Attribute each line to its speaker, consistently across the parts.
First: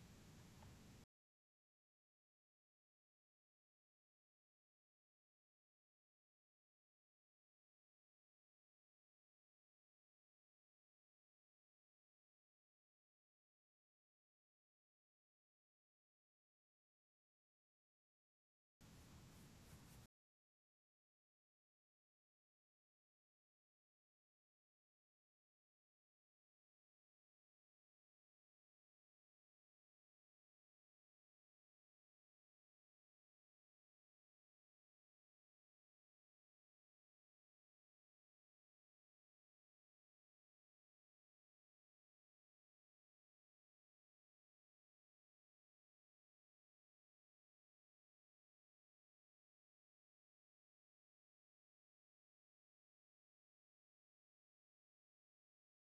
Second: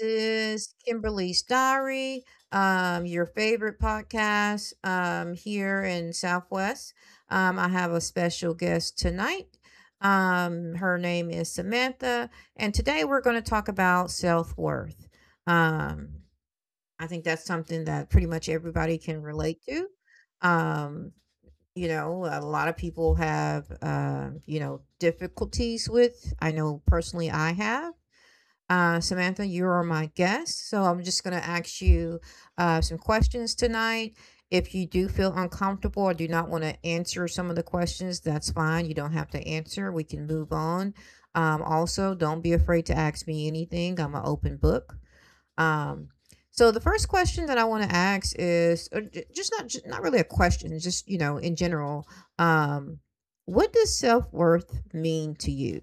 Speaker 1: is Kimberly's Diary, your favorite podcast here in Southwest. I have a special guest tonight. Her name is Samantha, and today we're going to talk about self worth. Um, I think that's something that pretty much everybody can relate to. Um, you know, a lot of people have, difficulties with. I know personally I have Samantha, you are my guest, so I'm just going to ask you some questions tonight. If you do feel uncomfortable or do not want to answer some of the questions, that's fine. You don't have to answer. We can move on. Also, don't be afraid to ask me anything. I'm an open book. Um, so the first question that I want to ask is or ju- just not ju- not really a question, just you know, in general. Um, what does self worth mean to you?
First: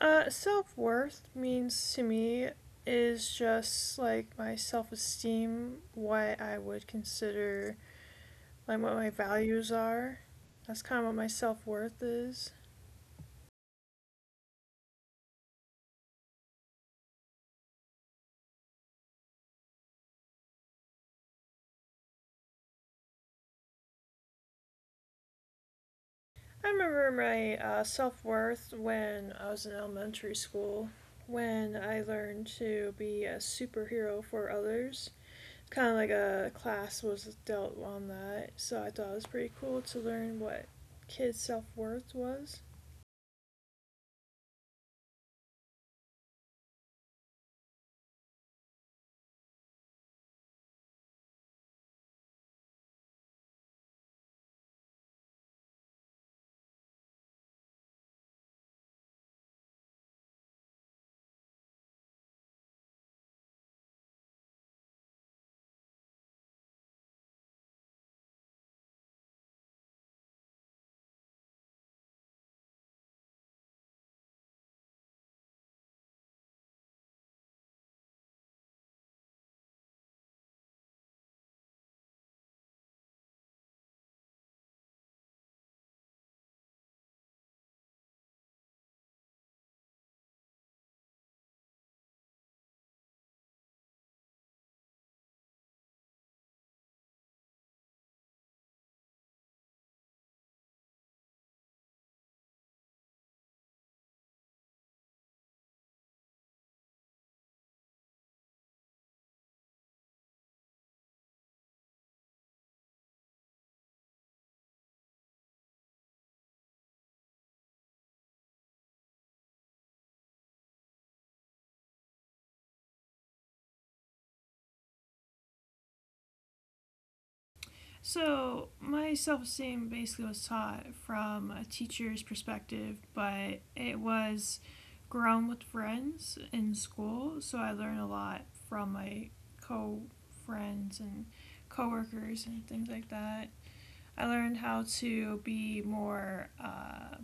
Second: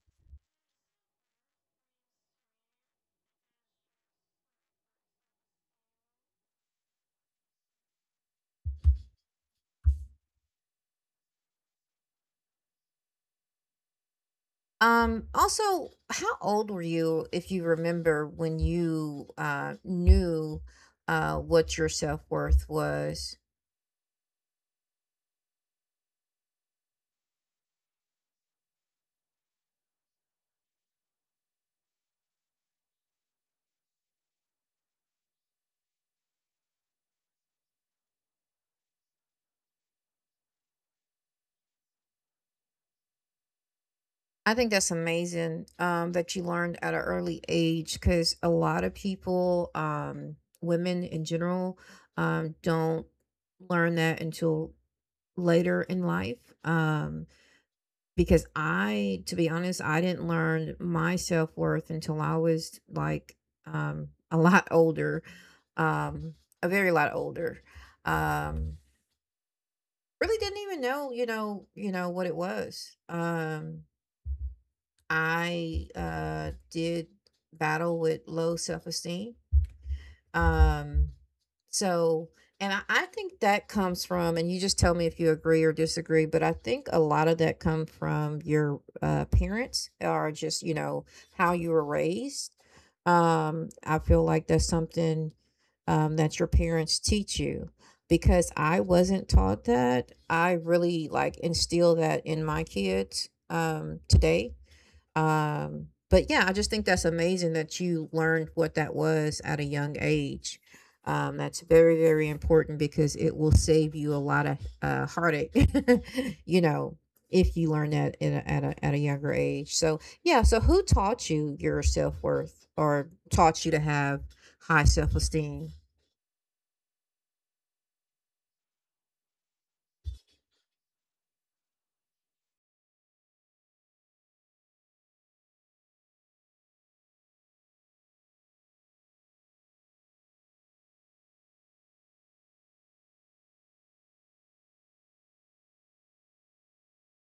Speaker 2: Self worth means to me is just like my self esteem, what I would consider like what my values are. That's kind of what my self worth is.
Speaker 1: Also, how old were you, if you remember, when you knew what your self worth was?
Speaker 2: I remember my self worth when I was in elementary school, when I learned to be a superhero for others. Kind of like a class was dealt on that, so I thought it was pretty cool to learn what kids' self worth was.
Speaker 1: I think that's amazing that you learned at an early age because a lot of people, women in general, don't learn that until later in life. Um, because I, to be honest, I didn't learn my self worth until I was like a lot older, um a very lot older, um really didn't even know you know what it was. I did battle with low self-esteem. um so and I think that comes from, and you just tell me if you agree or disagree, but I think a lot of that come from your parents or just you know how you were raised. I feel like that's something that your parents teach you, because I wasn't taught that. I really like instill that in my kids today. But yeah, I just think that's amazing that you learned what that was at a young age. That's very, very important because it will save you a lot of heartache, you know, if you learn that in at a younger age. So, yeah. So, who taught you your self worth or taught you to have high self esteem?
Speaker 2: So, my self esteem basically was taught from a teacher's perspective, but it was grown with friends in school, so I learned a lot from my co friends and coworkers and things like that. I learned how to be more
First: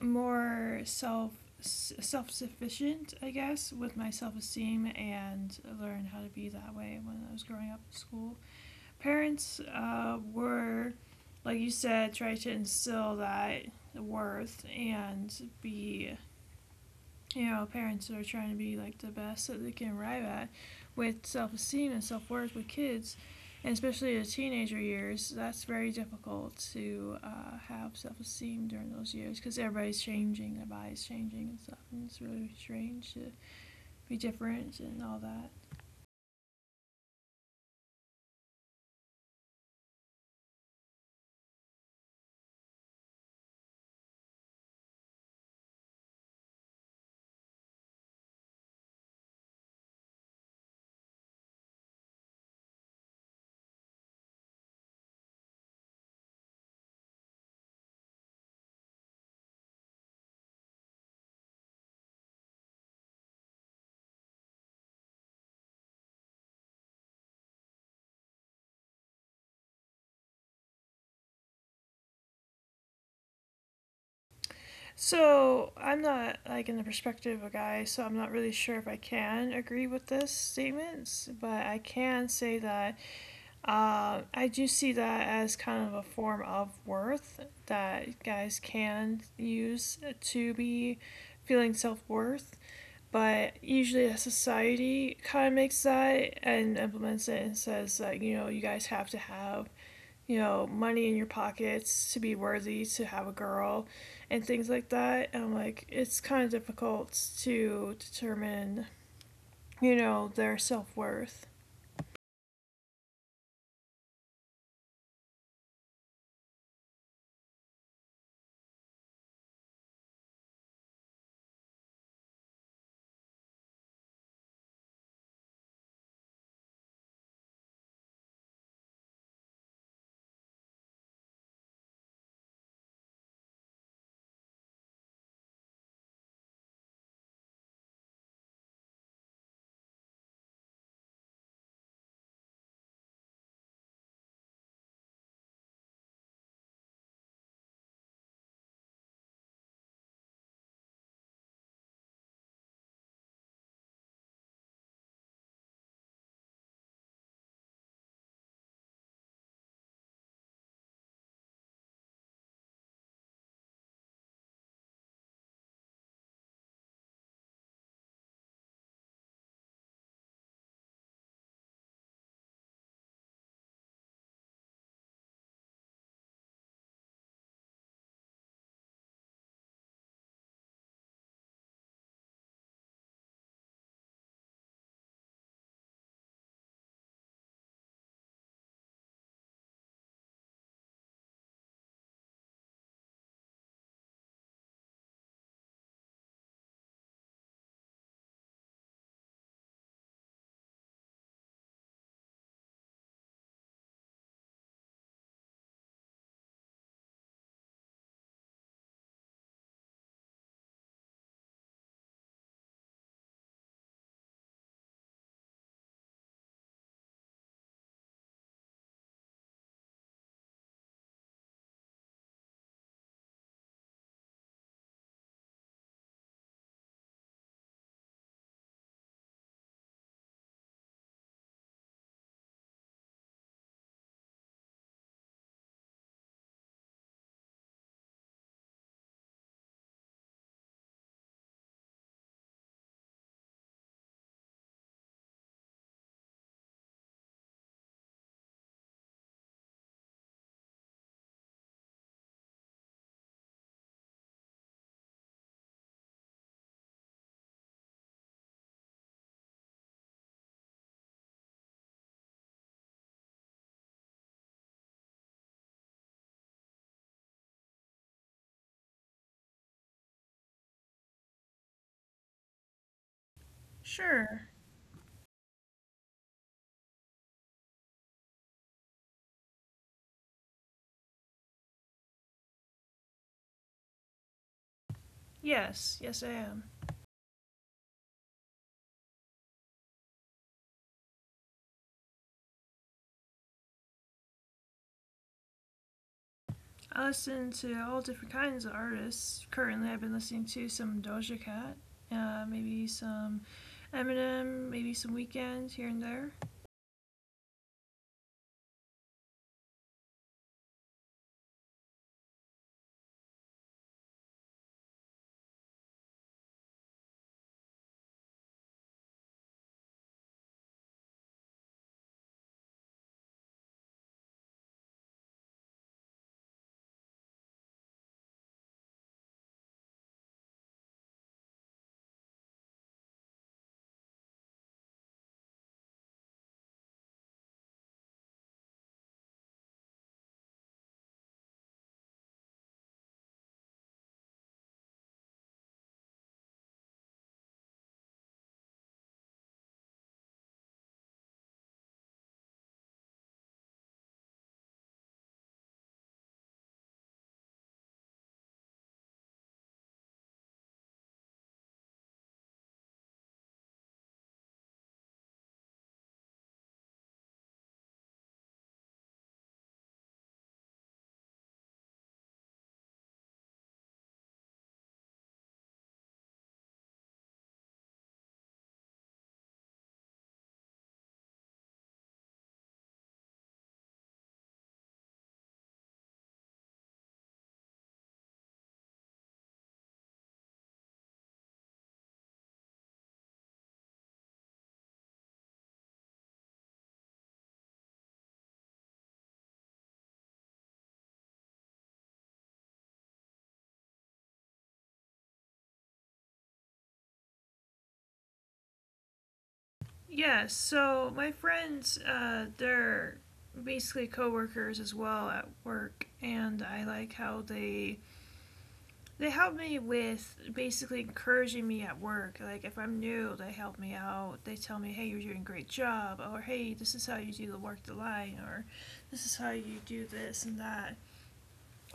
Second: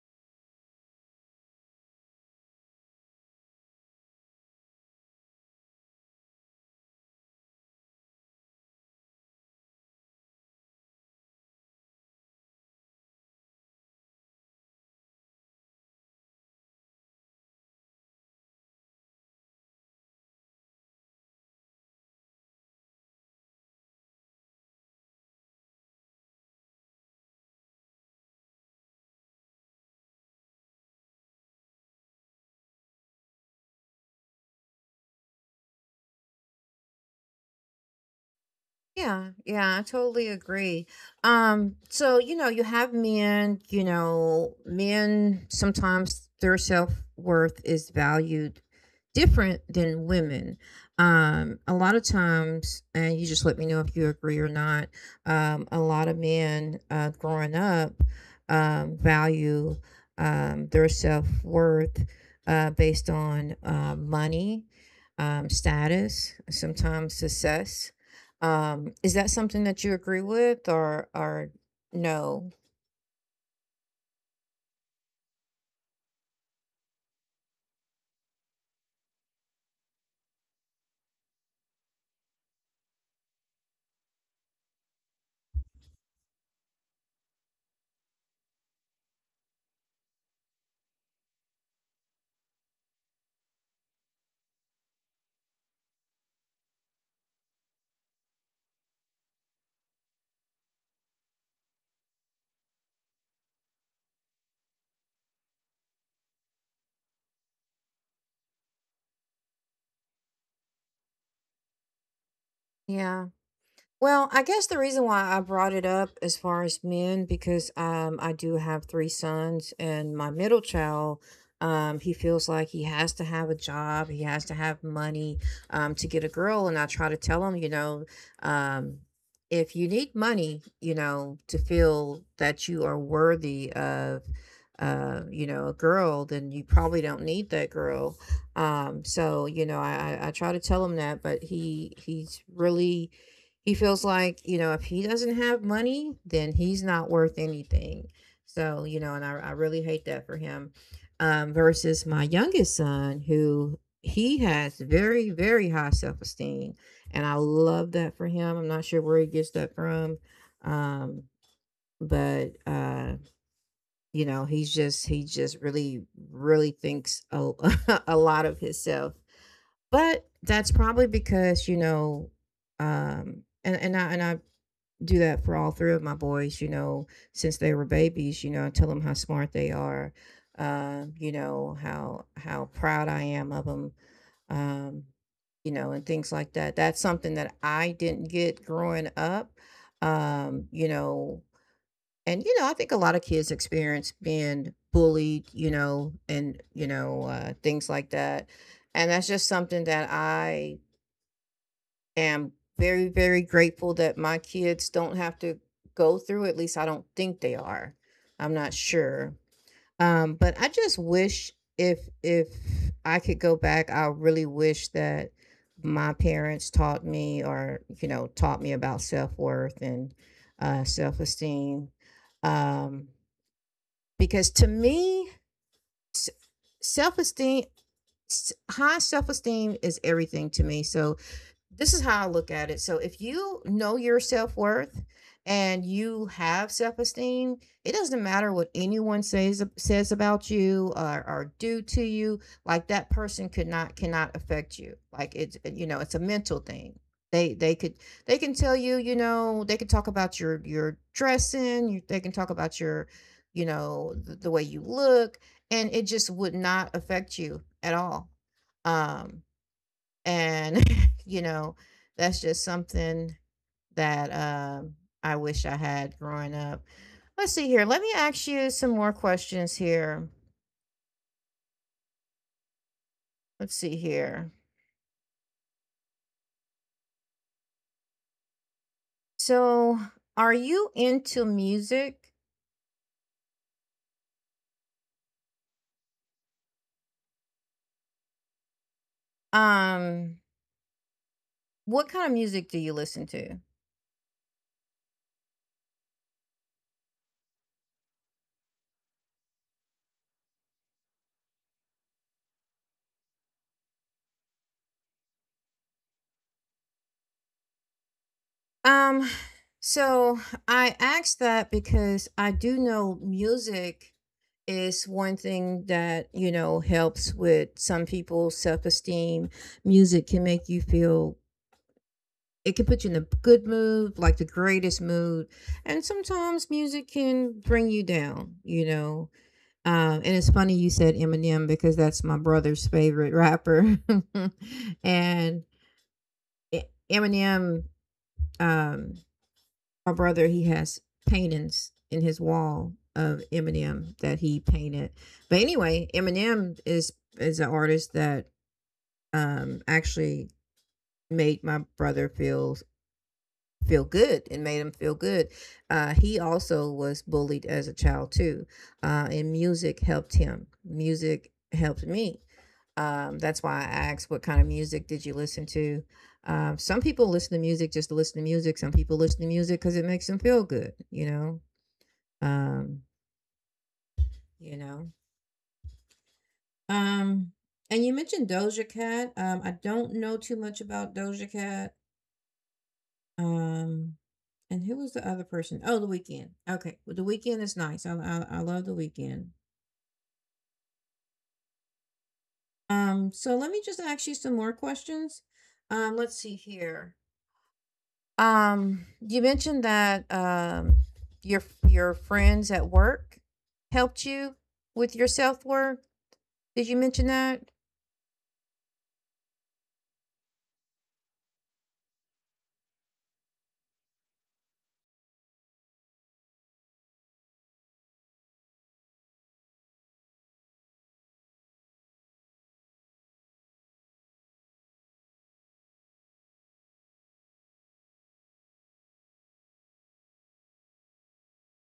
Speaker 2: more self sufficient, I guess, with my self esteem, and learn how to be that way when I was growing up in school parents were, like you said, try to instill that worth and be, you know, parents that are trying to be like the best that they can arrive at with self esteem and self worth with kids. And especially the teenager years, that's very difficult to have self esteem during those years because everybody's changing, their body's changing and stuff. And it's really strange to be different and all that.
Speaker 1: Yeah, yeah, I totally agree. So you know, you have men, you know, men sometimes their self-worth is valued different than women. A lot of times, and you just let me know if you agree or not, a lot of men growing up value their self-worth based on money, status, sometimes success. Is that something that you agree with, or no?
Speaker 2: So I'm not like in the perspective of a guy, so I'm not really sure if I can agree with this statements, but I can say that I do see that as kind of a form of worth that guys can use to be feeling self worth. But usually, a society kind of makes that and implements it and says that you know you guys have to have, you know, money in your pockets to be worthy to have a girl and things like that. And I'm like, it's kind of difficult to determine, you know, their self worth.
Speaker 1: Yeah. Well, I guess the reason why I brought it up as far as men, because I do have three sons, and my middle child, he feels like he has to have a job, he has to have money to get a girl. And I try to tell him, you know, um, if you need money, you know, to feel that you are worthy of. You know, a girl, then you probably don't need that girl. So you know, I try to tell him that, but he's really, he feels like you know if he doesn't have money then he's not worth anything. So you know and I really hate that for him. Versus my youngest son, who he has very, very high self-esteem, and I love that for him. I'm not sure where he gets that from. um, but You know, he just really, really thinks a lot of himself. But that's probably because you know. And I do that for all three of my boys, you know, since they were babies, you know, and tell them how smart they are, you know, how proud I am of them, um, you know, and things like that. That's something that I didn't get growing up, you know, and you know, I think a lot of kids experience being bullied, you know, and you know, things like that, and that's just something that I am very, very grateful that my kids don't have to go through, at least I don't think they are. I'm not sure. But I just wish, if I could go back, I really wish that my parents taught me or, you know, taught me about self-worth and self-esteem. Um, because to me, s- self-esteem, high self-esteem is everything to me. So this is how I look at it. So if you know your self worth and you have self esteem, it doesn't matter what anyone says about you, or do to you. Like that person could not cannot affect you. Like it's you know it's a mental thing. They could, they can tell you you know they can talk about your dressing. They can talk about your, you know, the way you look, and it just would not affect you at all. Um, and, you know, that's just something that, I wish I had growing up. Let's see here. Let me ask you some more questions here. Let's see
Speaker 2: Sure.
Speaker 1: here. So, are you into music?
Speaker 2: Yes. Yes, I am.
Speaker 1: Um, what kind of music do you listen to?
Speaker 2: I listen to all different kinds of artists. Currently, I've been listening to some Doja Cat, maybe some Eminem, maybe some Weekend here and there.
Speaker 1: Um, so I asked that because I do know music is one thing that you know helps with some people's self-esteem. Music can make you feel, it can put you in a good mood, like the greatest mood. And sometimes music can bring you down, you know. And it's funny you said eminem, because that's my brother's favorite rapper. and E- Eminem, um, my brother, he has paintings in his wall of Eminem that he painted. But anyway, Eminem is an artist that actually made my brother feel, feel good, and made him feel good. He also was bullied as a child too, and music helped him. Music helped me. That's why I asked, what kind of music did you listen to? Some people listen to music just to listen to music. Some people listen to music because it makes them feel good, you know. Um, you know? Um, and you mentioned Doja Cat. I don't know too much about Doja Cat. Um, and who was the other person? Oh, The Weeknd. Okay, well, The Weeknd is nice. I love The Weeknd. So let me just ask you some more questions. Let's see here. You mentioned that your friends at work helped you with your self work. Did you mention that?
Speaker 2: Yeah, so my friends, they're basically coworkers as well at work, and I like how they help me with basically encouraging me at work. Like if I'm new, they help me out. They tell me, "Hey, you're doing a great job," or "Hey, this is how you do the work the line," or "This is how you do this and that."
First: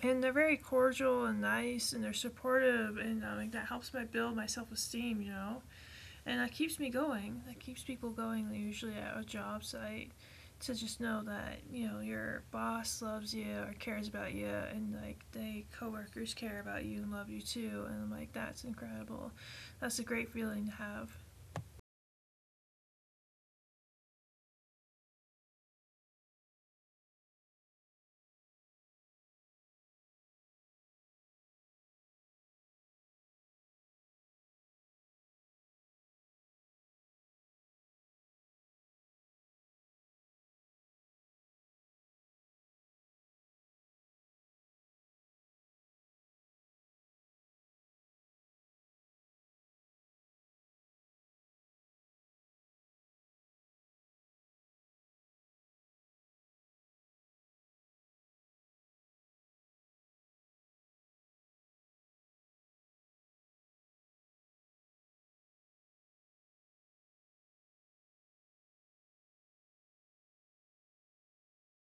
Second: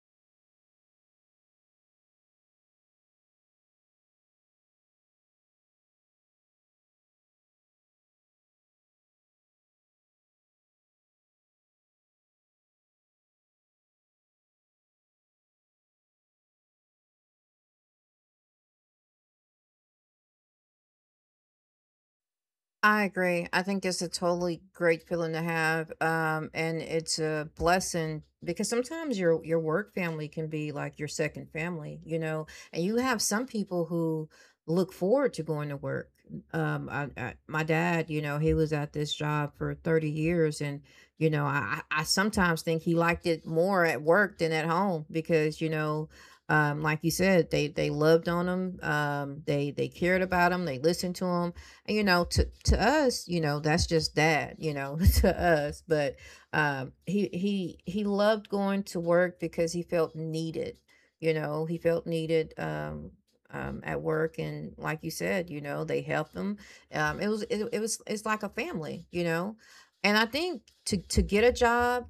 Speaker 2: And they're very cordial and nice, and they're supportive, and like that helps my build my self esteem. You know, and that keeps me going. That keeps people going. Usually at a job site to just know that you know your boss loves you or cares about you, and like they coworkers care about you and love you too. And I'm like, that's incredible. That's a great feeling to have.
Speaker 1: I agree. I think it's a totally great feeling to have, and it's a blessing because sometimes your work family can be like your second family, you know. And you have some people who look forward to going to work. My dad, you know, he was at this job for 30 years, and you know, I sometimes think he liked it more at work than at home, because you know, like you said, they loved on him, they cared about him, they listened to him, and, you know, to us, you know, that's just dad, you know, to us. But he loved going to work because he felt needed. You know, he felt needed, at work, and like you said, you know, they helped him. It was, it was, it's like a family, you know. And I think to get a job,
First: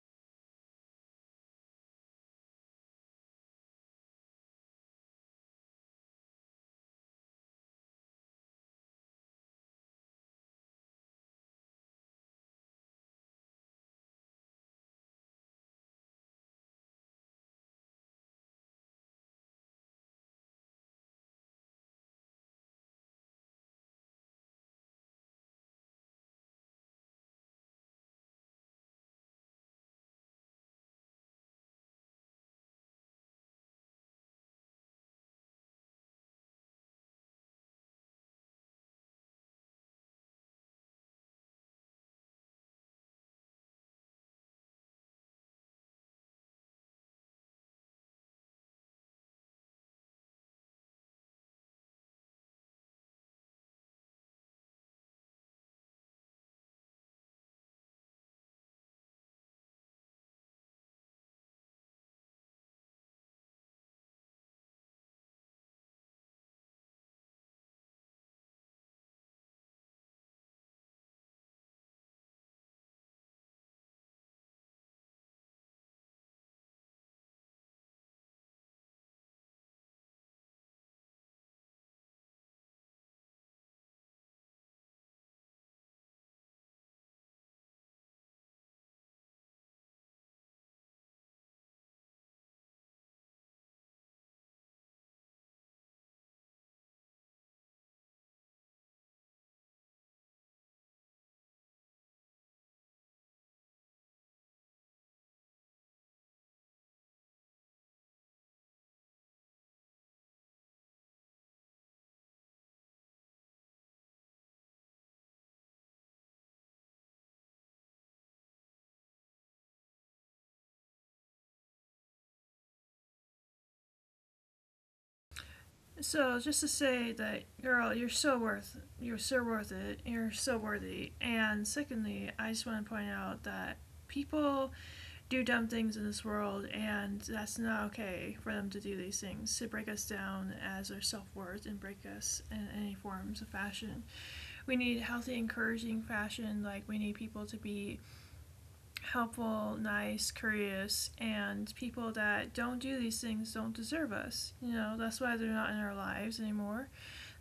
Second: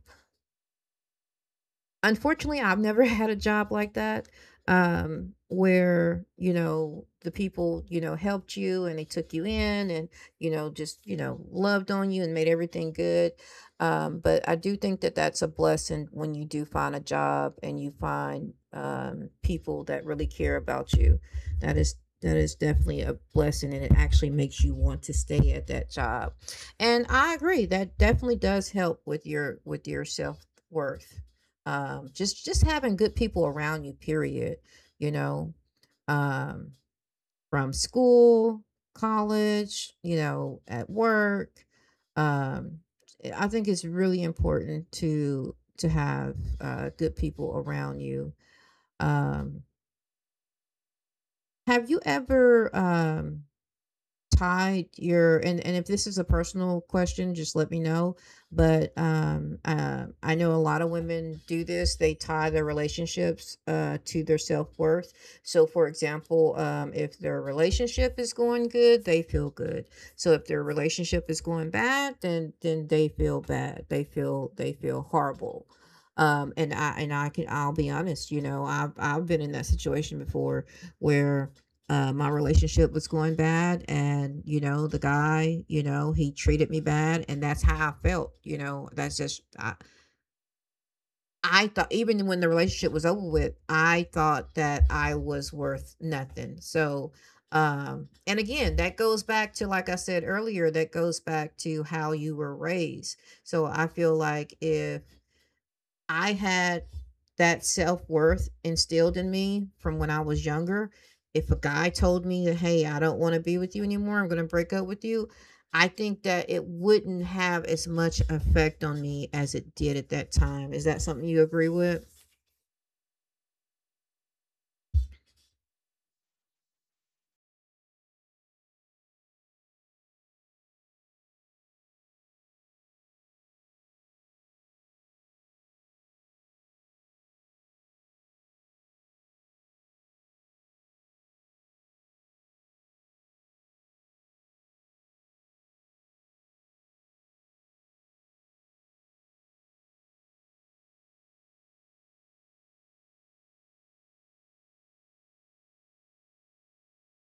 Speaker 1: unfortunately, I've never had a job like that, where, you know, the people, you know, helped you and they took you in and, you know, just, you know, loved on you and made everything good. But I do think that that's a blessing when you do find a job and you find people that really care about you. That is, that is definitely a blessing, and it actually makes you want to stay at that job. And I agree that definitely does help with your self worth, just having good people around you, period. You know, um from school, college, you know, at work. um I think it's really important to have good people around you. um have you ever, tied your, and if this is a personal question, just let me know, but I know a lot of women do this. They tie their relationships to their self-worth. So for example, if their relationship is going good, they feel good. So if their relationship is going bad, then they feel bad. They feel horrible. And I can, I'll be honest, you know, I've been in that situation before, where my relationship was going bad, and you know, the guy, you know, he treated me bad, and that's how I felt, you know. I thought, even when the relationship was over with, I thought that I was worth nothing. So and again, that goes back to, like I said earlier, that goes back to how you were raised. So I feel like if I had that self-worth instilled in me from when I was younger, if a guy told me, "Hey, I don't wanna be with you anymore, I'm gonna break up with you," I think that it wouldn't have as much effect on me as it did at that time. Is that something you agree with?
Speaker 2: So just to say that, girl, you're so worth it. You're so worthy. And secondly, I just want to point out that people do dumb things in this world, and that's not okay for them to do these things, to break us down as our self worth and break us in any forms of fashion. We need healthy, encouraging fashion. Like, we need people to be helpful, nice, curious, and people that don't do these things don't deserve us. You know, that's why they're not in our lives anymore.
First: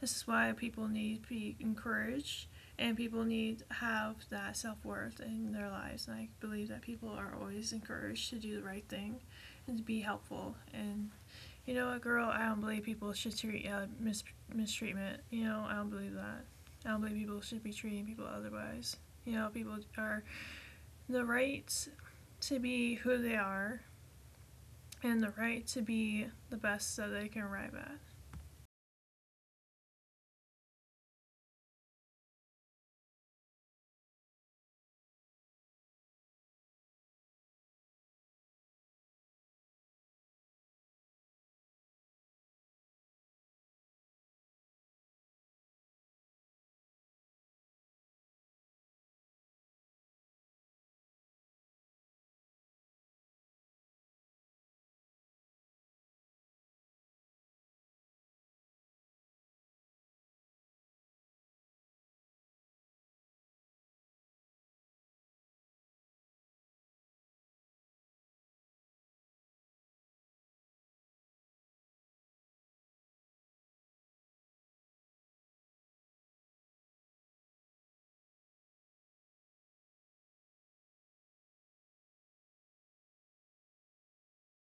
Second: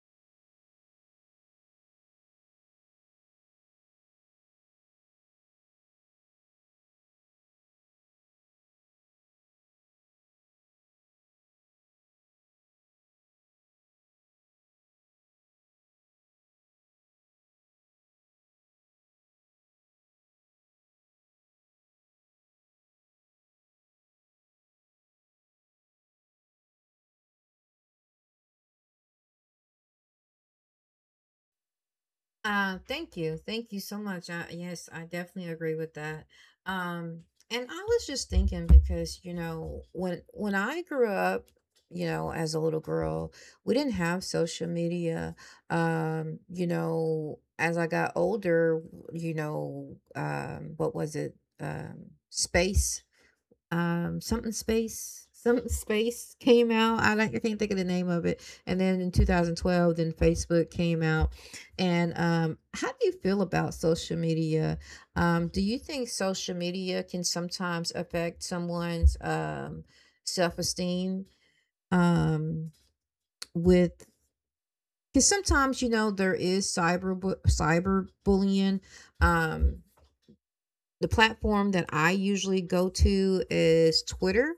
Speaker 2: This is why people need to be encouraged and people need to have that self worth in their lives. And I believe that people are always encouraged to do the right thing and to be helpful. And you know what, girl, I don't believe people should treat mistreatment. You know, I don't believe that. I don't believe people should be treating people otherwise. You know, people are the right to be who they are and the right to be the best that they can arrive at.
Speaker 1: Thank you. Thank you so much. Yes, I definitely agree with that. Um, and I was just thinking, because, you know, when I grew up, you know, as a little girl, we didn't have social media. You know, as I got older, you know, what was it? Space, something space, something space came out. I, like, I can't think of the name of it, and then in 2012, then Facebook came out. And how do you feel about social media? Do you think social media can sometimes affect someone's self-esteem, um with, because sometimes, you know, there is cyber bullying. um the platform that I usually go to is Twitter,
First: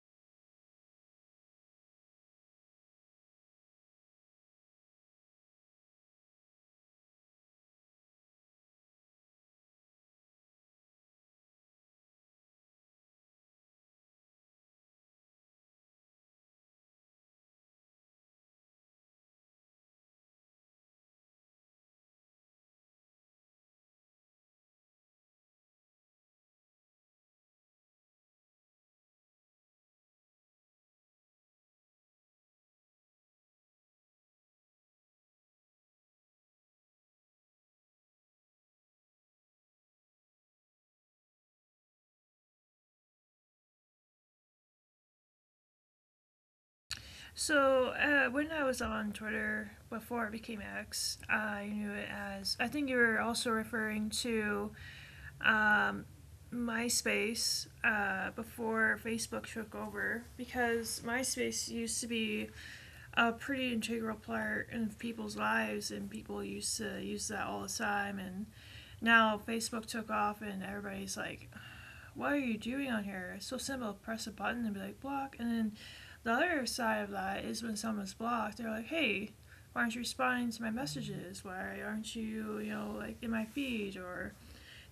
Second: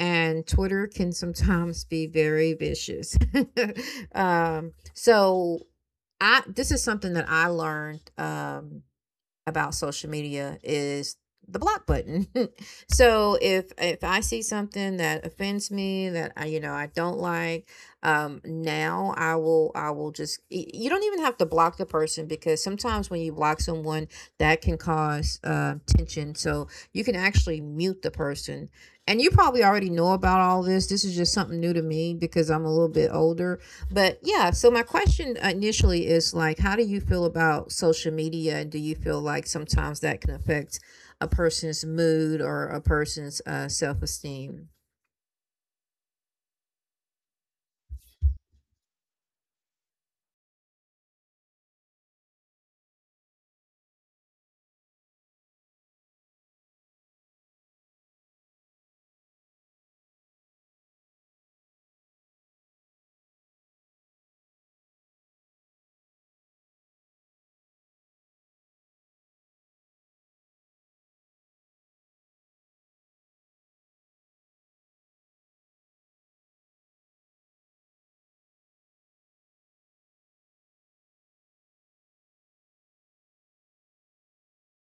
Speaker 1: and Twitter can sometimes be very vicious. So I, this is something that I learned, about social media is the block button. So if I see something that offends me, that I, you know, I don't like, now I will just, you don't even have to block the person, because sometimes when you block someone, that can cause tension, so you can actually mute the person. And you probably already know about all this. This is just something new to me because I'm a little bit older. But yeah, so my question initially is, like, how do you feel about social media? Do you feel like sometimes that can affect a person's mood or a person's self-esteem?
Speaker 2: So when I was on Twitter before it became X, I knew it as. I think you were also referring to um, MySpace before Facebook took over because MySpace used to be a pretty integral part in people's lives and people used to use that all the time. And now Facebook took off and everybody's like, what are you doing on here? It's so simple. Press a button and be like, block. And then the other side of that is when someone's blocked, they're like, hey, why aren't you responding to my messages? Why aren't you, you know, like in my feed or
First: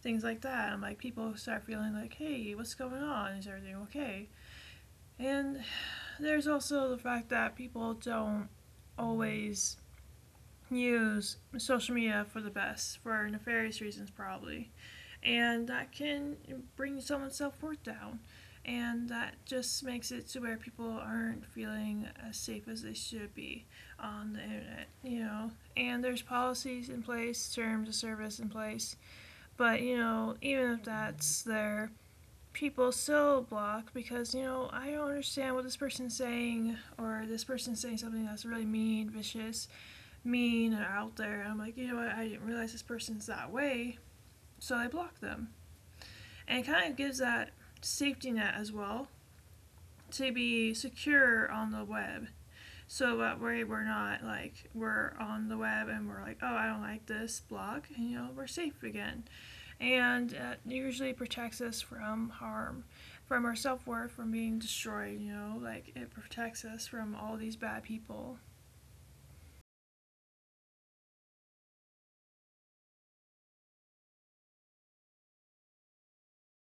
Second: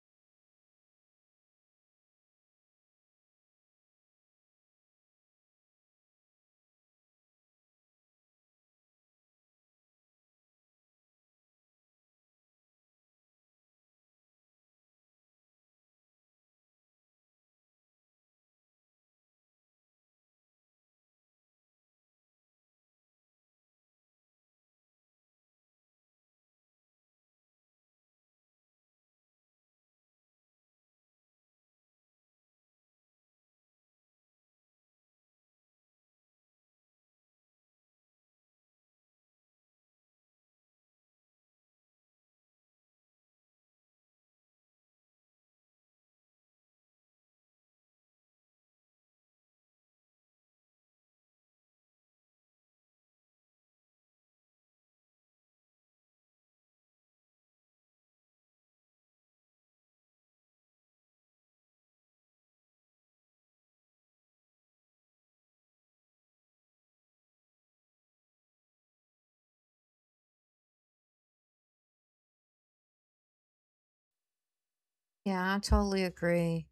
Speaker 2: things like that? And like people start feeling like, hey, what's going on? Is everything okay? And there's also the fact that people don't always use social media for the best, for nefarious reasons, probably, and that can bring someone's self worth down. And that just makes it to where people aren't feeling as safe as they should be on the internet, you know. And there's policies in place, terms of service in place, but you know, even if that's there, people still block because you know I don't understand what this person's saying or this person's saying something that's really mean, vicious, mean, and out there. I'm like, you know what? I didn't realize this person's that way, so I block them. And it kind of gives that safety net as well to be secure on the web. So that way we're not like we're on the web and we're like, oh, I don't like this blog, and, you know, we're safe again. And it usually protects us from harm, from our self worth, from being destroyed. You know, like it protects us from all these bad people.
Speaker 1: Yeah, I totally agree.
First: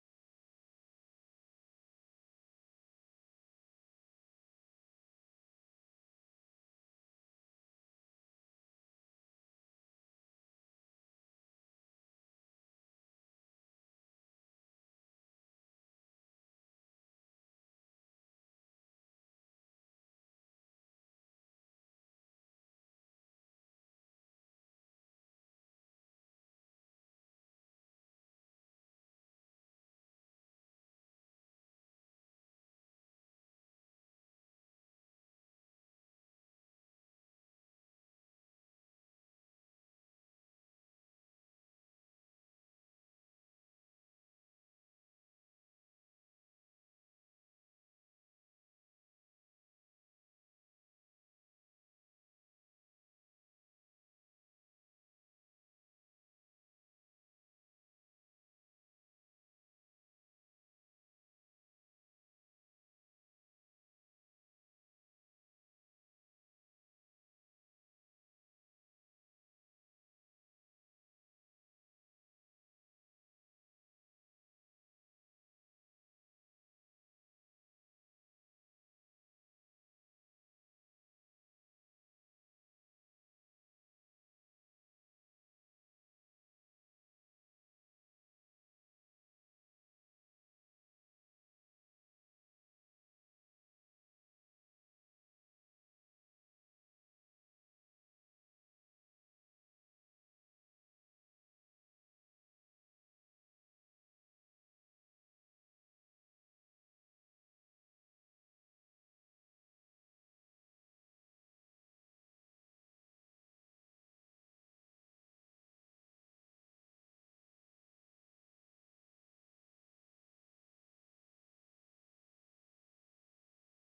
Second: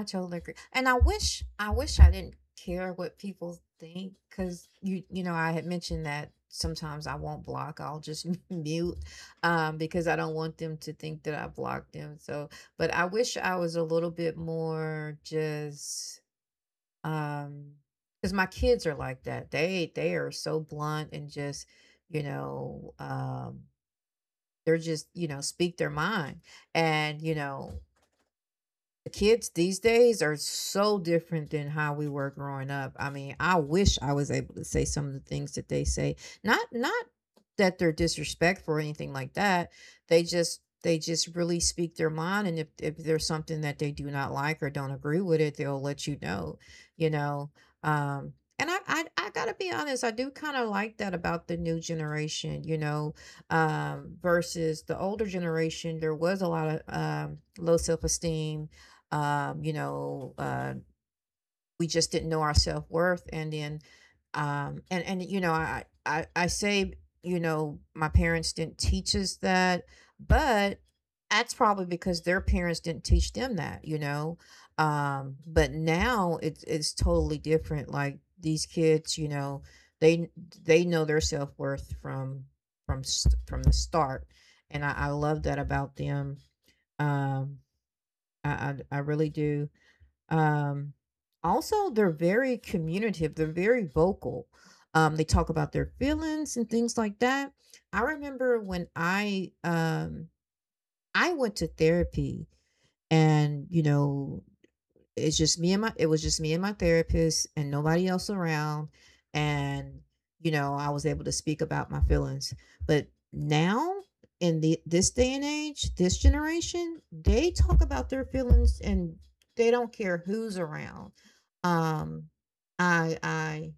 Speaker 1: I totally agree. And I wish, I didn't care what people think, cuz you, know, I had mentioned that sometimes I won't block. I'll just mute, because I don't want them to think that I blocked them. So, but I wish I was a little bit more just, um cuz my kids are like that. They are so blunt and just, you know, they're just, you know, speak their mind. And you know, the kids these days are so different than how we were growing up. I mean, I wish I was able to say some of the things that they say. Not not that they're disrespectful or anything like that. They just really speak their mind, and if there's something that they do not like or don't agree with it, they'll let you know, you know. Um and I gotta be honest, I do kind of like that about the new generation, you know, versus the older generation. There was a lot of, low self esteem, um, you know, uh, we just didn't know our self worth. And then, and you know, I say, you know, my parents didn't teach us that, but that's probably because their parents didn't teach them that, you know. But now it's totally different. Like, these kids, you know, they they know their self worth from from the start, and I love that about them. Um, I really do. um, Also, they're very communicative. They're very vocal. They talk about their feelings and things like that. I remember when I, I went to therapy, and you know, it was just me and my therapist and nobody else around, and you know, I was able to speak about my feelings. But now, in the this day and age, this generation, they talk about their feelings, and they don't care who's around. um i i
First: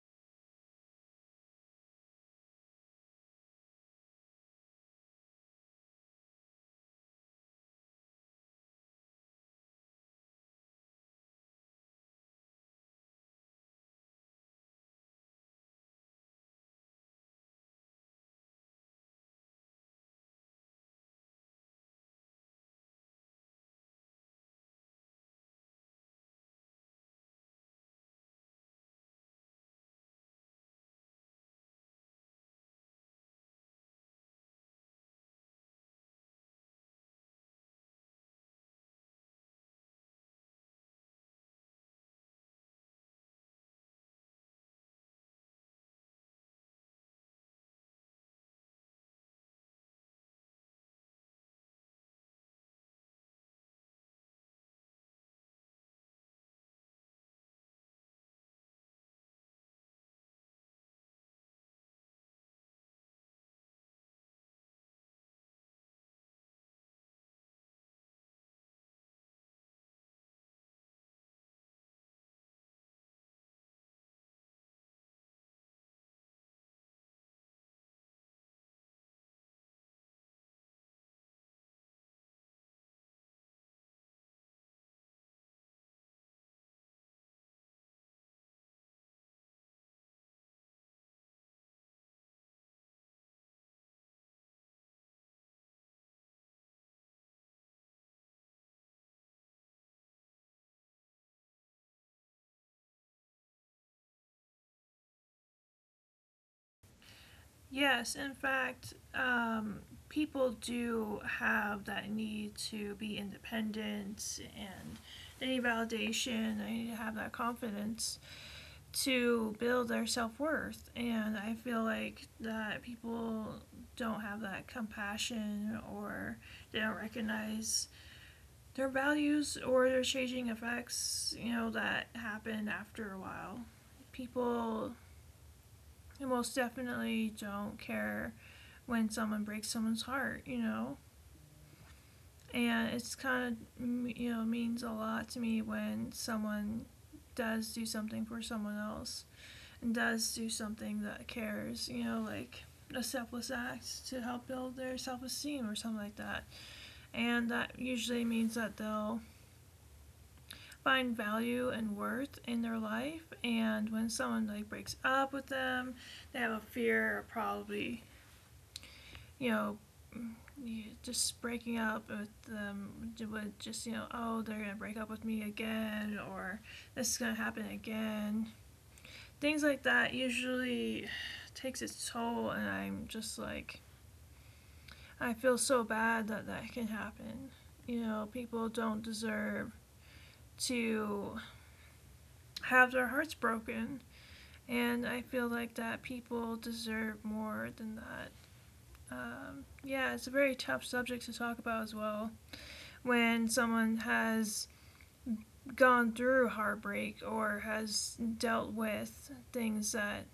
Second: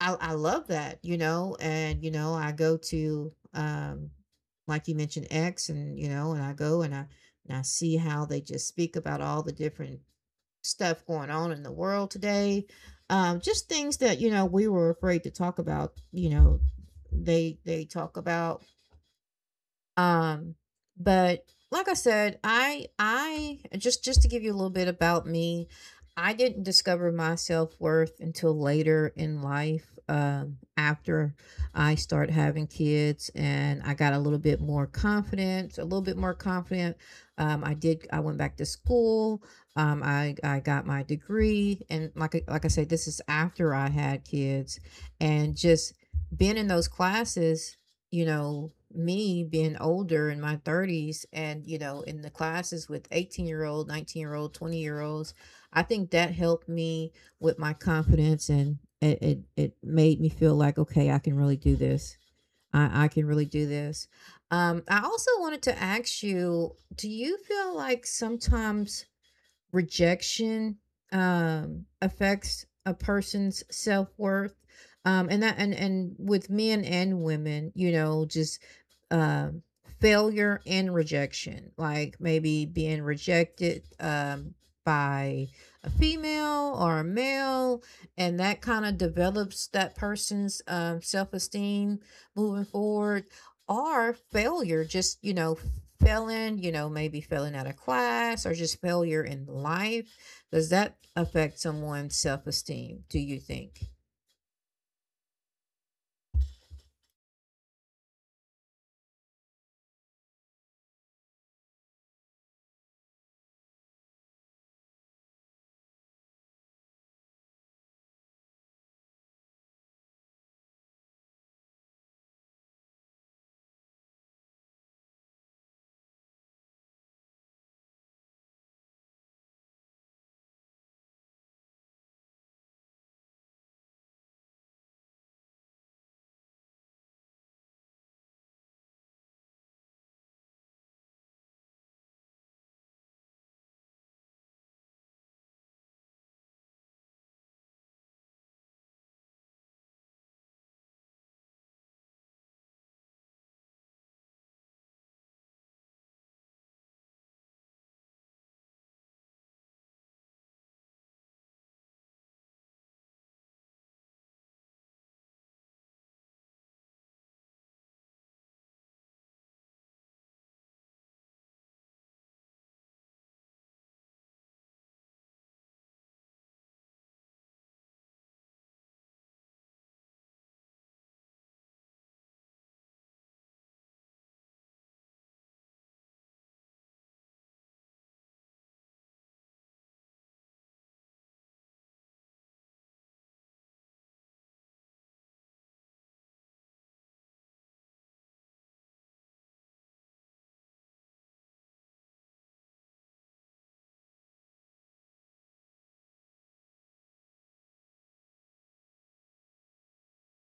Speaker 1: I love that, you know. And you know, I go to, like you mentioned, X, and you know, and I go, and I see how they just speak about all the different stuff going on in the world today. Just things that, you know, we were afraid to talk about. You know, they talk about, um, but like I said, I just, to give you a little bit about me, I didn't discover my self-worth until later in life, after I started having kids, and I got a little bit more confident, I went back to school. I got my degree, and like I said, this is after I had kids, and just being in those classes, you know, me being older in my 30s and, you know, in the classes with 18-year-old, 19-year-old, 20-year-olds, I think that helped me with my confidence. And it made me feel like, okay, I can really do this. I can really do this. I also wanted to ask you, do you feel like sometimes rejection affects a person's self-worth, and with men and women, you know, just, um failure and rejection, like, maybe being rejected, by a female or a male, and that kind of develops that person's self-esteem moving forward, or failure, just, you know, failing, you know, maybe failing out of class, or just failure in life. Does that affect someone's self-esteem, do you think?
Speaker 2: Yes, in fact, people do have that need to be independent and they need validation. They need to have that confidence to build their self worth. And I feel like that people don't have that compassion or they don't recognize their values or their changing effects, you know, that happen after a while. People most definitely don't care when someone breaks someone's heart, you know. And it's kind of, you know, means a lot to me when someone does do something for someone else and does do something that cares, you know, like a selfless act to help build their self-esteem or something like that. And that usually means that they'll find value and worth in their life and when someone like breaks up with them, they have a fear of probably, you know, yeah, just breaking up with would just you know oh they're gonna break up with me again or this is gonna happen again, things like that usually takes its toll and I'm just like I feel so bad that that can happen. You know, people don't deserve to have their hearts broken, and I feel like that people deserve more than that. Yeah, it's a very tough subject to talk about as well when someone has gone through heartbreak or has dealt with things that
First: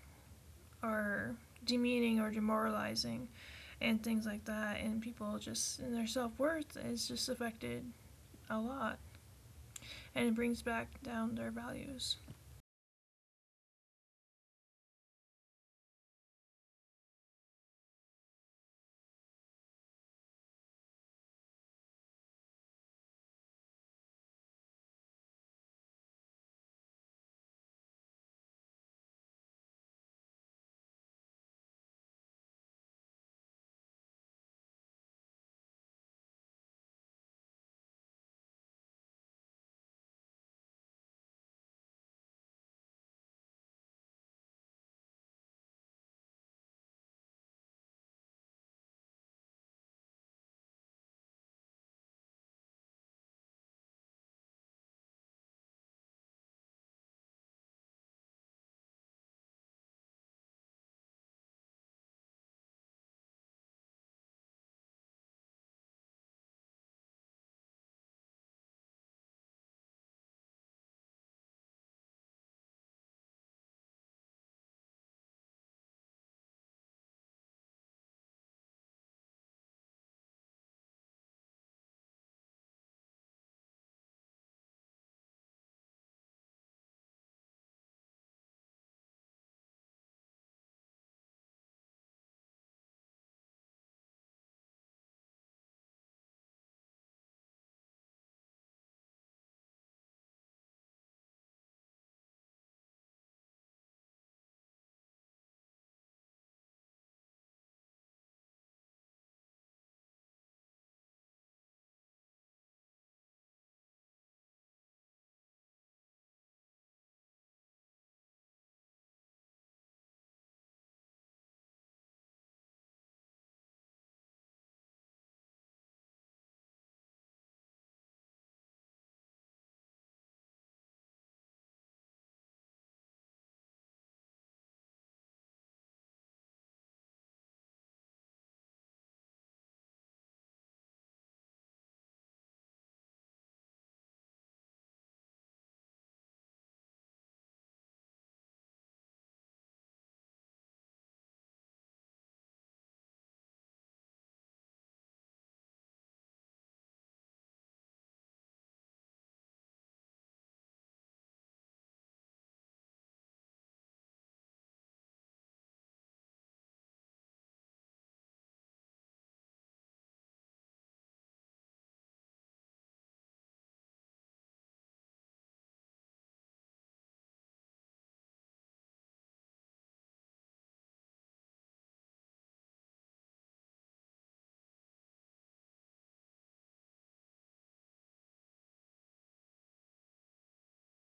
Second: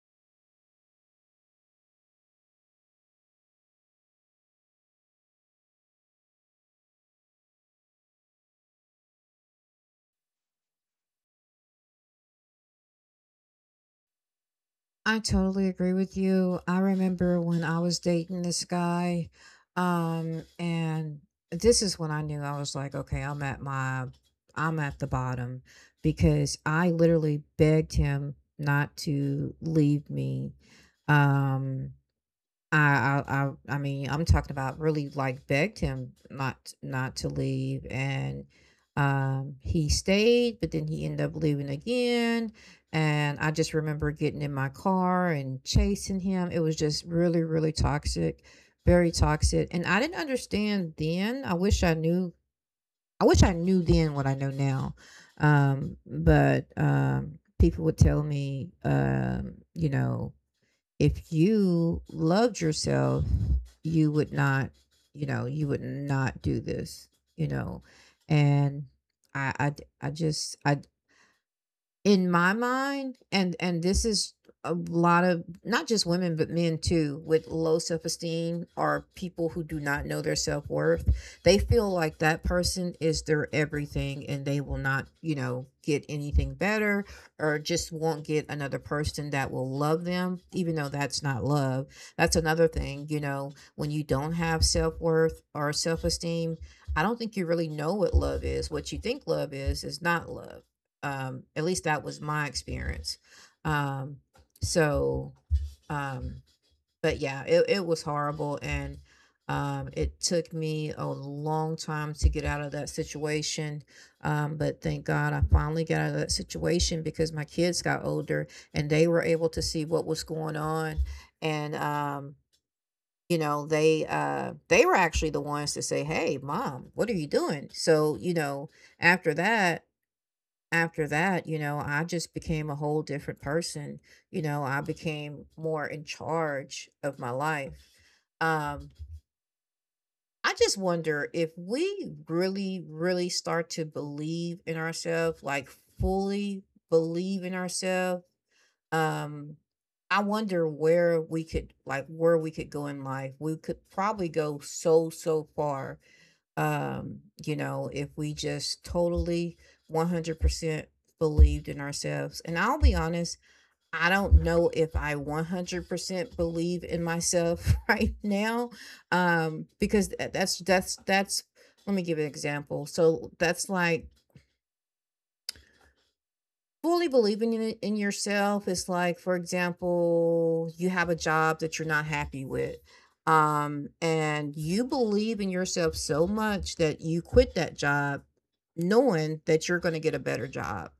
Speaker 2: are demeaning or demoralizing and things like that and people just and their self-worth is just affected a lot and it brings back down their values.
Speaker 1: I totally agree with you. I remember when I was dating this guy, and this is when I knew. I was like, okay, I'm at my, I'm at the bottom, because I literally begged him not to leave me, um, I I mean, I'm talking about really, like, begged him not to leave, and, he stayed, but then he ended up leaving again, and I just remember getting in my car and chasing him. It was just really, really toxic, very toxic, and I didn't understand then. I wish I knew then what I know now, but, people would tell me, you know, "If you loved yourself, you would not, you know, you would not do this, you know." And I just, I in my mind, and this is a lot of, not just women, but men too, with low self esteem, or people who do not know their self worth. They feel like that person is their everything, and they will not, you know, get anything better, or just won't get another person that will love them, even though that's not love. That's another thing, you know, when you don't have self worth or self esteem, I don't think you really know what love is. What you think love is not love. Um, at least that was my experience. Um, so, um, but yeah, it was horrible. And it took me a long time to get out of that situation. But thank God I finally got out of that situation, because my kids got older and they were able to see what was going on. And, you know, they were actually the ones to say, "Hey, mom, what are you doing?" So, you know, after that, after that, you know, I just became a whole different person. You know, I became more in charge of my life. Um, I just wonder if we really, really start to believe in ourselves, like, fully believe in ourselves. Um, I wonder where we could, like, where we could go in life. We could probably go so, so far, you know, if we just totally 100% believed in ourselves. And I'll be honest, I don't know if I 100% believe in myself right now. Because that's, let me give an example. So that's like fully believing in yourself is, like, for example, you have a job that you're not happy with and you believe in yourself so much that you quit that job knowing that you're going to get a better job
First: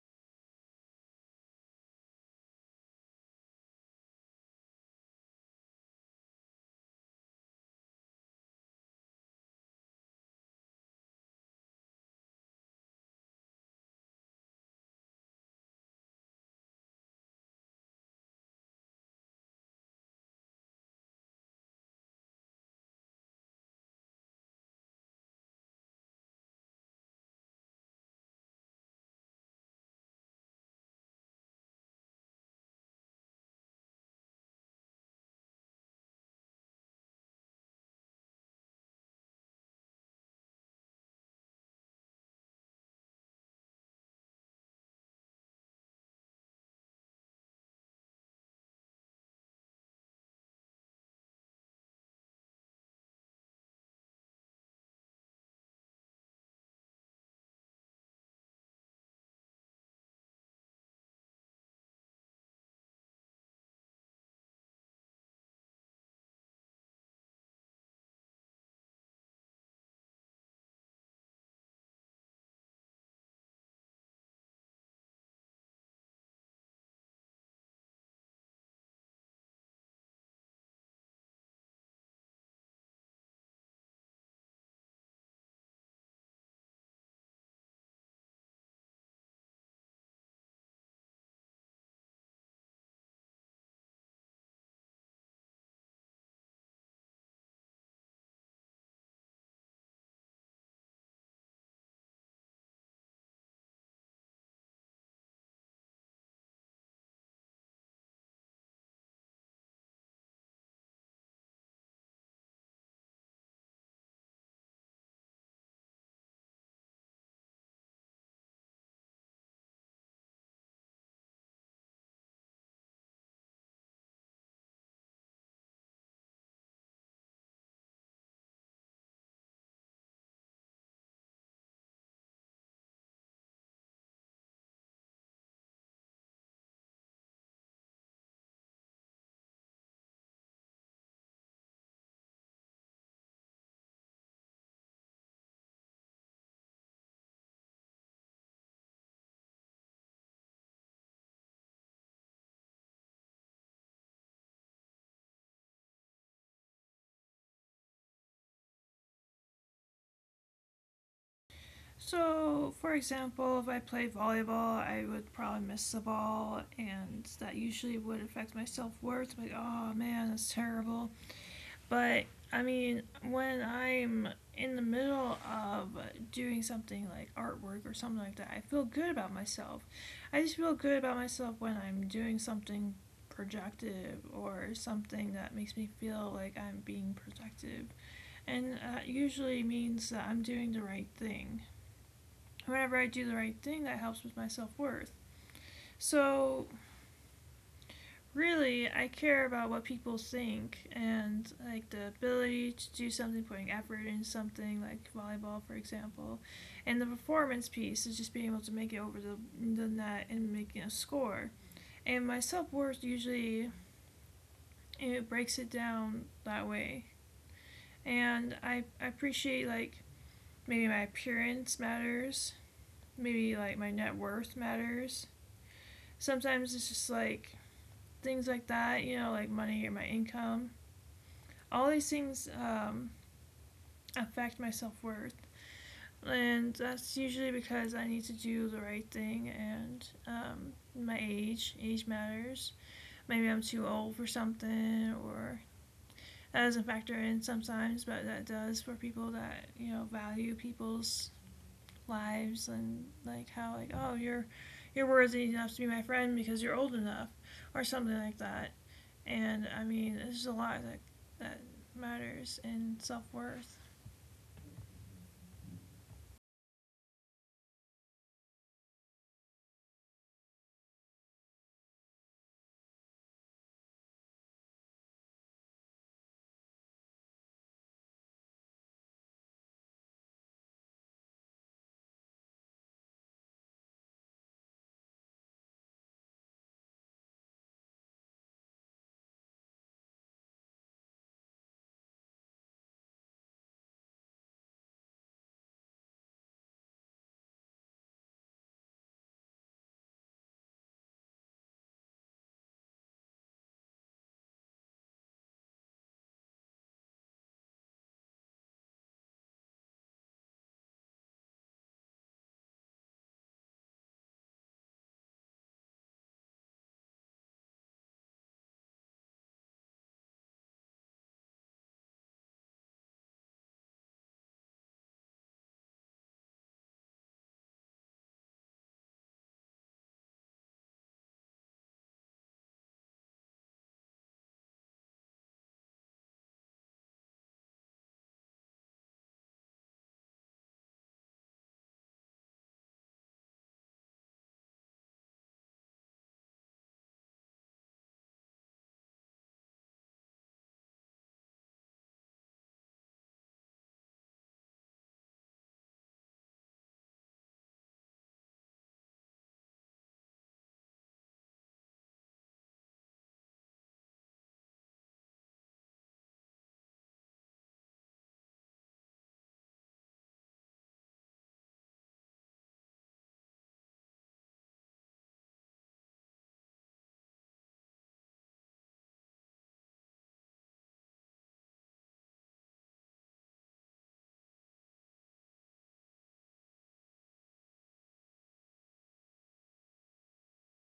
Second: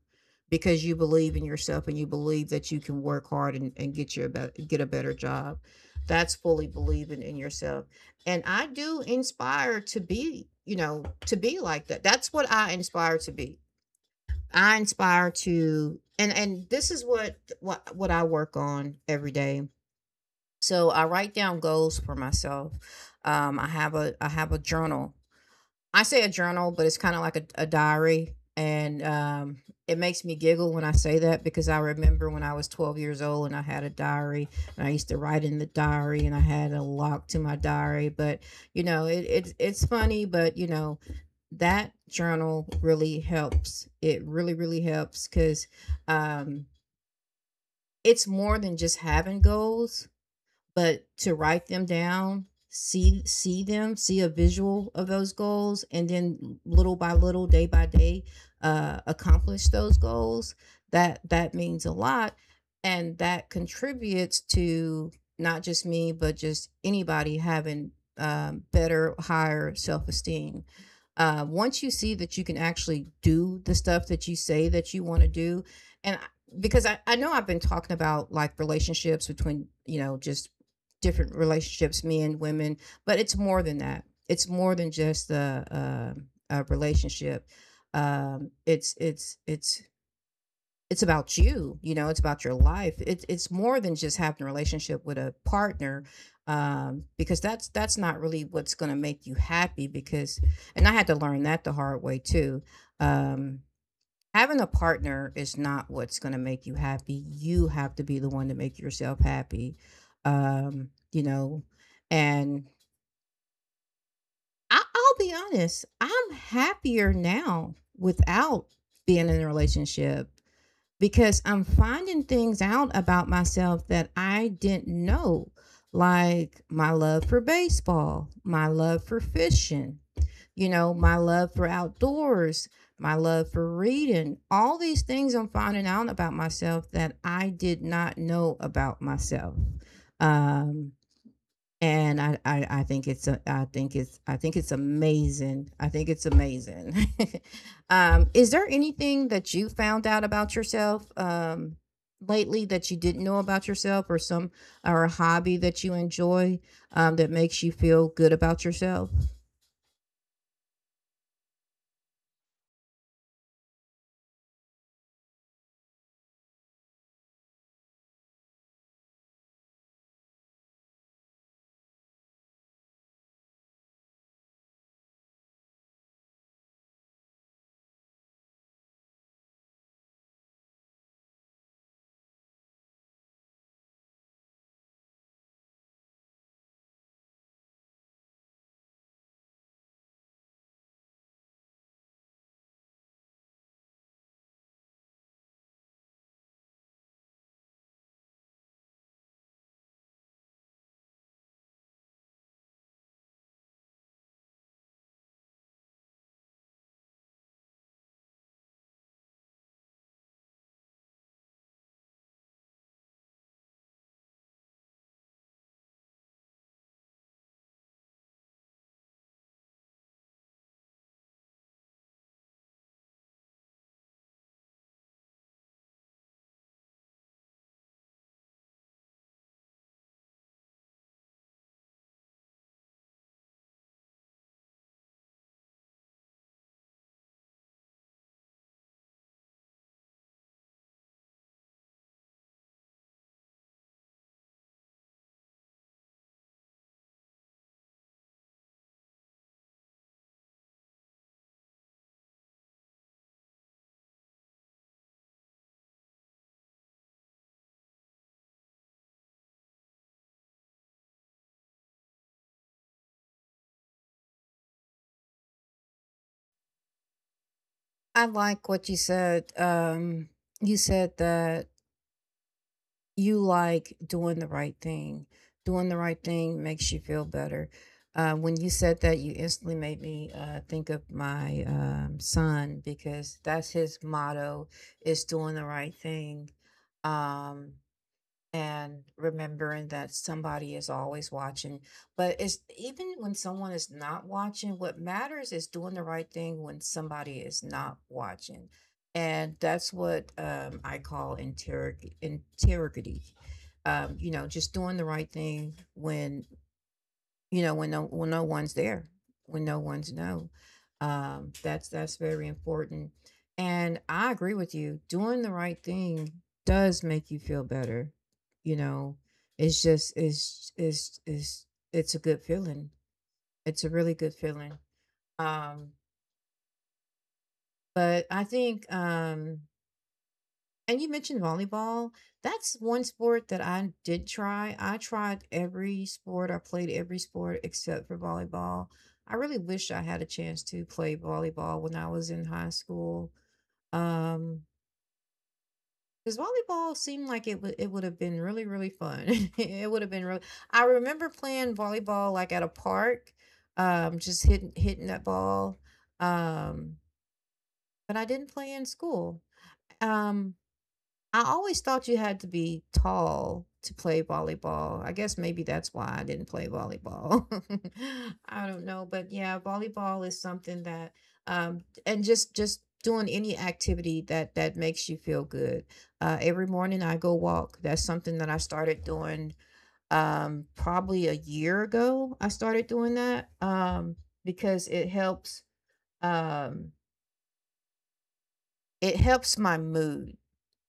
Speaker 1: because you believe in yourself and you believe that you can work hard and, get your get a better job. That's fully believing in yourself, and I do inspire to be, you know, to be like that that's What I inspire to be. I inspire to, and this is what what I work on every day. So I write down goals for myself. I have a journal. I say a journal, but it's kind of like a diary. And it makes me giggle when I say that because I remember when I was 12 years old and I had a diary, and I used to write in the diary, and I had a lock to my diary. But, you know, it's funny, but, you know, that journal really helps. It really, really helps because um, it's more than just having goals, but to write them down, see them, see a visual of those goals, and then little by little, day by day, accomplish those goals. That means a lot, and that contributes to not just me but just anybody having better, higher self-esteem. Once you see that you can actually do the stuff that you say that you want to do. and I- because I know I've been talking about, like, relationships between, you know, just different relationships, men, women, but it's more than that. It's more than just the a relationship. It's it's about you. You know, it's about your life. It's more than just having a relationship with a partner, because that's not really what's going to make you happy. Because, and I had to learn that the hard way too. Um, Having a partner is not what's gonna make you happy. You have to be the one to make yourself happy. You know, and I'll be honest, I'm happier now without being in a relationship because I'm finding things out about myself that I didn't know, like my love for baseball, my love for fishing, you know, my love for outdoors, my love for reading, all these things I'm finding out about myself that I did not know about myself. Um, and I think I think it's amazing. I think it's amazing. Is there anything that you found out about yourself lately that you didn't know about yourself, or some or a hobby that you enjoy that makes you feel good about yourself?
Speaker 2: So for example if I play volleyball I would probably miss the ball and that usually would affect my self-worth like oh man that's terrible. But I mean, when I'm in the middle of doing something like artwork or something like that, I feel good about myself. I just feel good about myself when I'm doing something productive or something that makes me feel like I'm being productive. And that usually means that I'm doing the right thing. Whenever I do the right thing, that helps with my self worth. So really I care about what people think and like the ability to do something, putting effort in something like volleyball, for example, and the performance piece is just being able to make it over the net and making a score. And my self worth usually it breaks it down that way, and I appreciate like maybe my appearance matters, maybe like my net worth matters. Sometimes it's just like things like that, you know, like money or my income, all these things affect my self worth. And that's usually because I need to do the right thing and my age. Age matters. Maybe I'm too old for something or that doesn't factor in sometimes, but that does for people that, you know, value people's lives and like how like, oh you're worthy enough to be my friend because you're old enough or something like that. And I mean, there's a lot that that matters in self worth.
Speaker 1: I like what you said. You said that you like doing the right thing. Doing the right thing makes you feel better. When you said that, you instantly made me think of my son, because that's his motto, is doing the right thing. Um, and remembering that somebody is always watching. But it's even when someone is not watching, what matters is doing the right thing when somebody is not watching. And that's what I call integrity. You know, just doing the right thing when you know, when when no one's there, when no one's no That's very important, and I agree with you. Doing the right thing does make you feel better, you know. It's just it's it's a good feeling. It's a really good feeling. um but I think and you mentioned volleyball. That's one sport that I did try. I tried every sport. I played every sport except for volleyball. I really wish I had a chance to play volleyball when I was in high school. Um, because volleyball seemed like it would have been really, really fun. it would have been really, I remember playing volleyball like at a park, just hitting that ball. Um, but I didn't play in school. Um, I always thought you had to be tall to play volleyball. I guess maybe that's why I didn't play volleyball. I don't know, but yeah, volleyball is something that and just doing any activity that that makes you feel good. Every morning I go walk. That's something that I started doing probably a year ago. I started doing that because it helps, um it helps my mood.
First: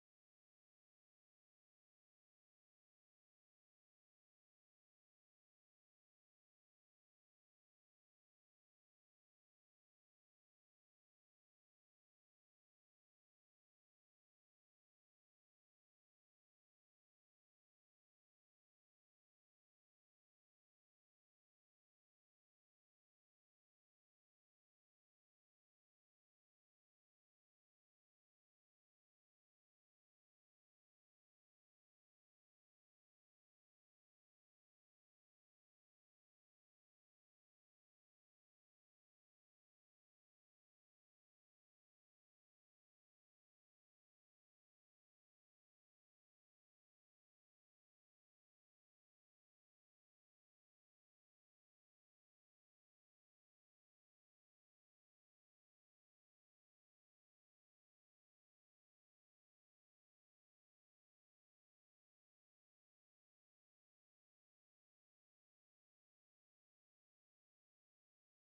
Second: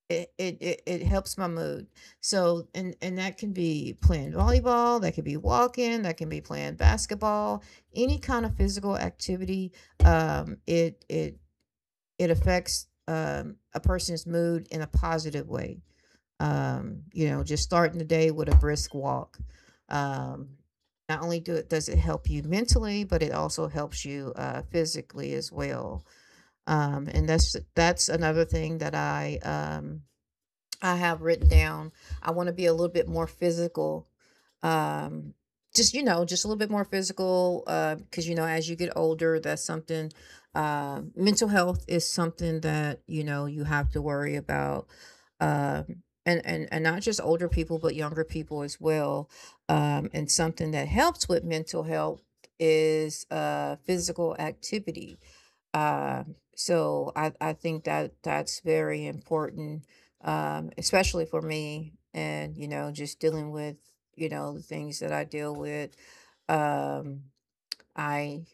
Speaker 1: It helps my mood. So and that can be playing volleyball, that could be walking, that can be playing basketball, any kind of physical activity, it it affects a person's mood in a positive way. You know, just starting the day with a brisk walk. Um, not only do it does it help you mentally, but it also helps you physically as well. And that's another thing that I have written down. I want to be a little bit more physical. Um, just, you know, just a little bit more physical. Cause you know, as you get older, mental health is something that, you know, you have to worry about. And, not just older people, but younger people as well. And something that helps with mental health is physical activity. So I think that that's very important, especially for me, and, you know, just dealing with, you know, the things that I deal with. Um, I,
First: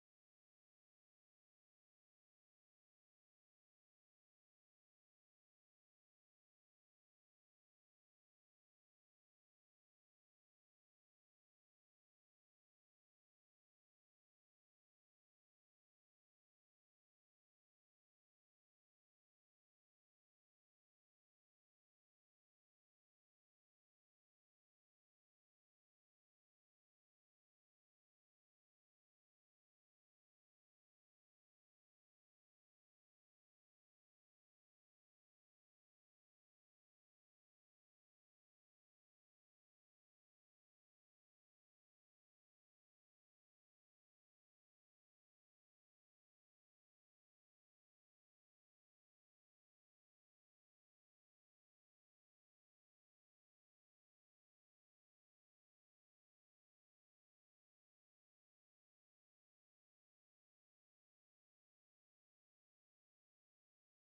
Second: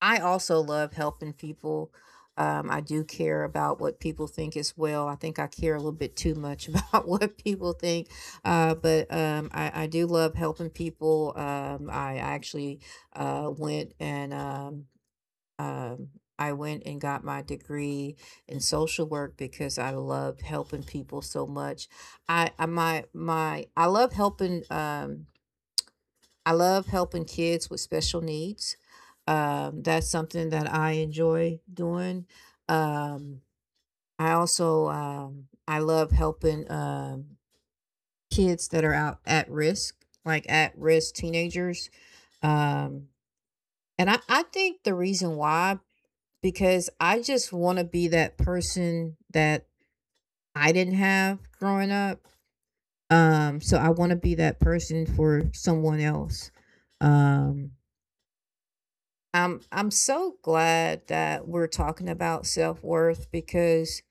Speaker 1: I also love helping people. I do care about what people think as well. I think I care a little bit too much about what people think, but I do love helping people. I actually went and um, I went and got my degree in social work because I loved helping people so much. I my my I love helping kids with special needs. That's something that I enjoy doing. Um, I also I love helping kids that are out at risk, like at risk teenagers. Um, and I think the reason why, because I just want to be that person that I didn't have growing up. So I want to be that person for someone else. Um, I'm so glad that we're talking about self worth because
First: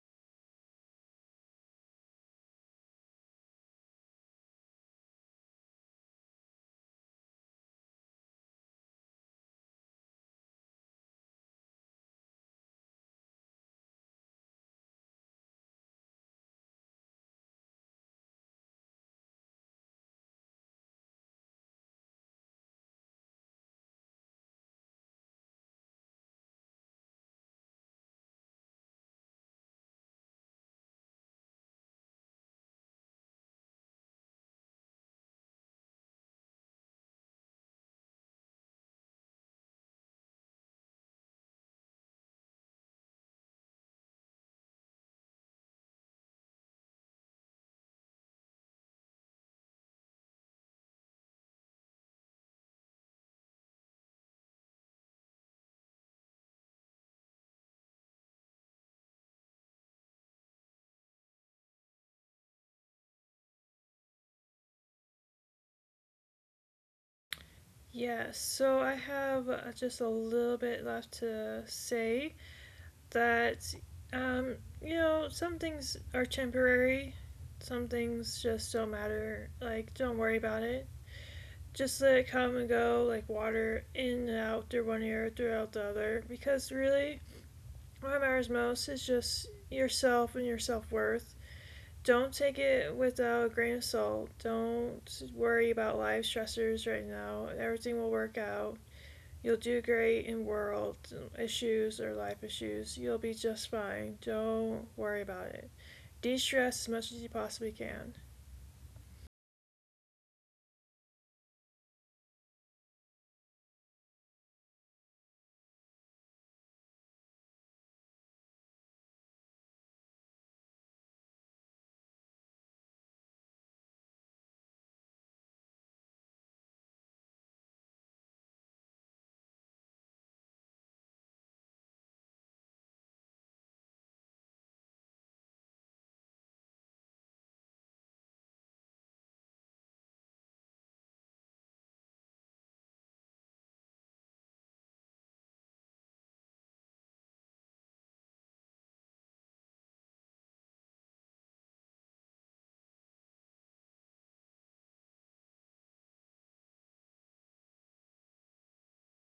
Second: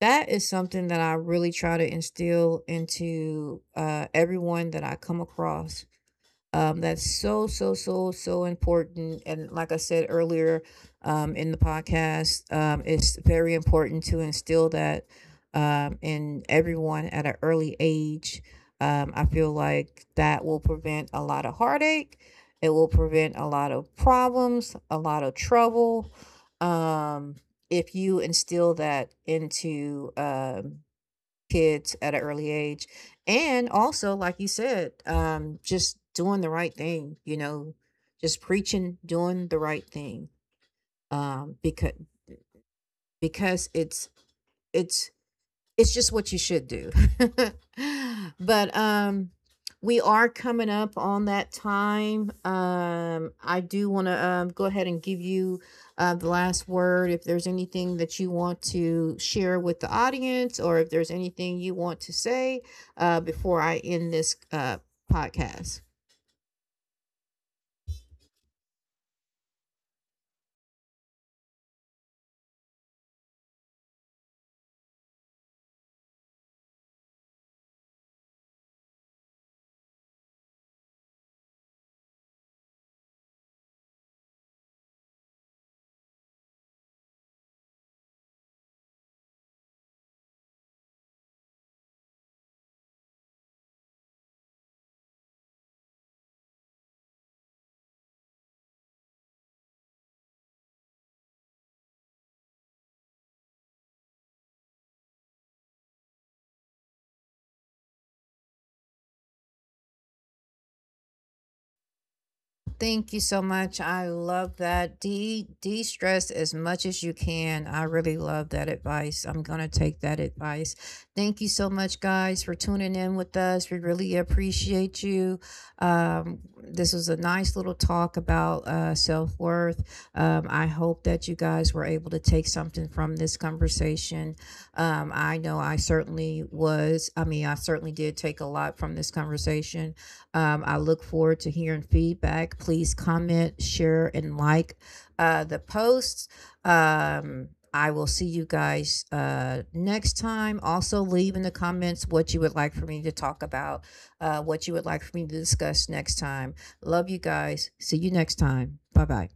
Speaker 1: that is something that I really try to instill into everyone that I come across. That's so, so, so, so important. And like I said earlier, in the podcast, it's very important to instill that in everyone at an early age. I feel like that will prevent a lot of heartache. It will prevent a lot of problems, a lot of trouble. Um, if you instill that into kids at an early age. And also, like you said, just doing the right thing, you know, just preaching, doing the right thing. Because because it's it's it's just what you should do. but we are coming up on that time. I do want to go ahead and give you the last word, if there's anything that you want to share with the audience, or if there's anything you want to say before I end this podcast.
Speaker 2: Yeah, so I have just a little bit left to say that, um, you know, some things are temporary, some things just don't matter. Like, don't worry about it. Just let it come and go, like water in and out through one ear, throughout the other. Because really, what matters most is just yourself and your self worth. Don't take it without a grain of salt. Don't worry about life stressors right now. Everything will work out. You'll do great in world issues or life issues. You'll be just fine. Don't worry about it. De stress as much as you possibly can.
Speaker 1: Thank you so much. I love that. De stress as much as you can. I really love that advice. I'm gonna take that advice. Thank you so much, guys, for tuning in with us. We really appreciate you. This was a nice little talk about self worth. I hope that you guys were able to take something from this conversation. I know I certainly was. I mean, I certainly did take a lot from this conversation. I look forward to hearing feedback. Please comment, share, and like the posts. I will see you guys next time. Also, leave in the comments what you would like for me to talk about, what you would like for me to discuss next time. Love you guys. See you next time. Bye bye.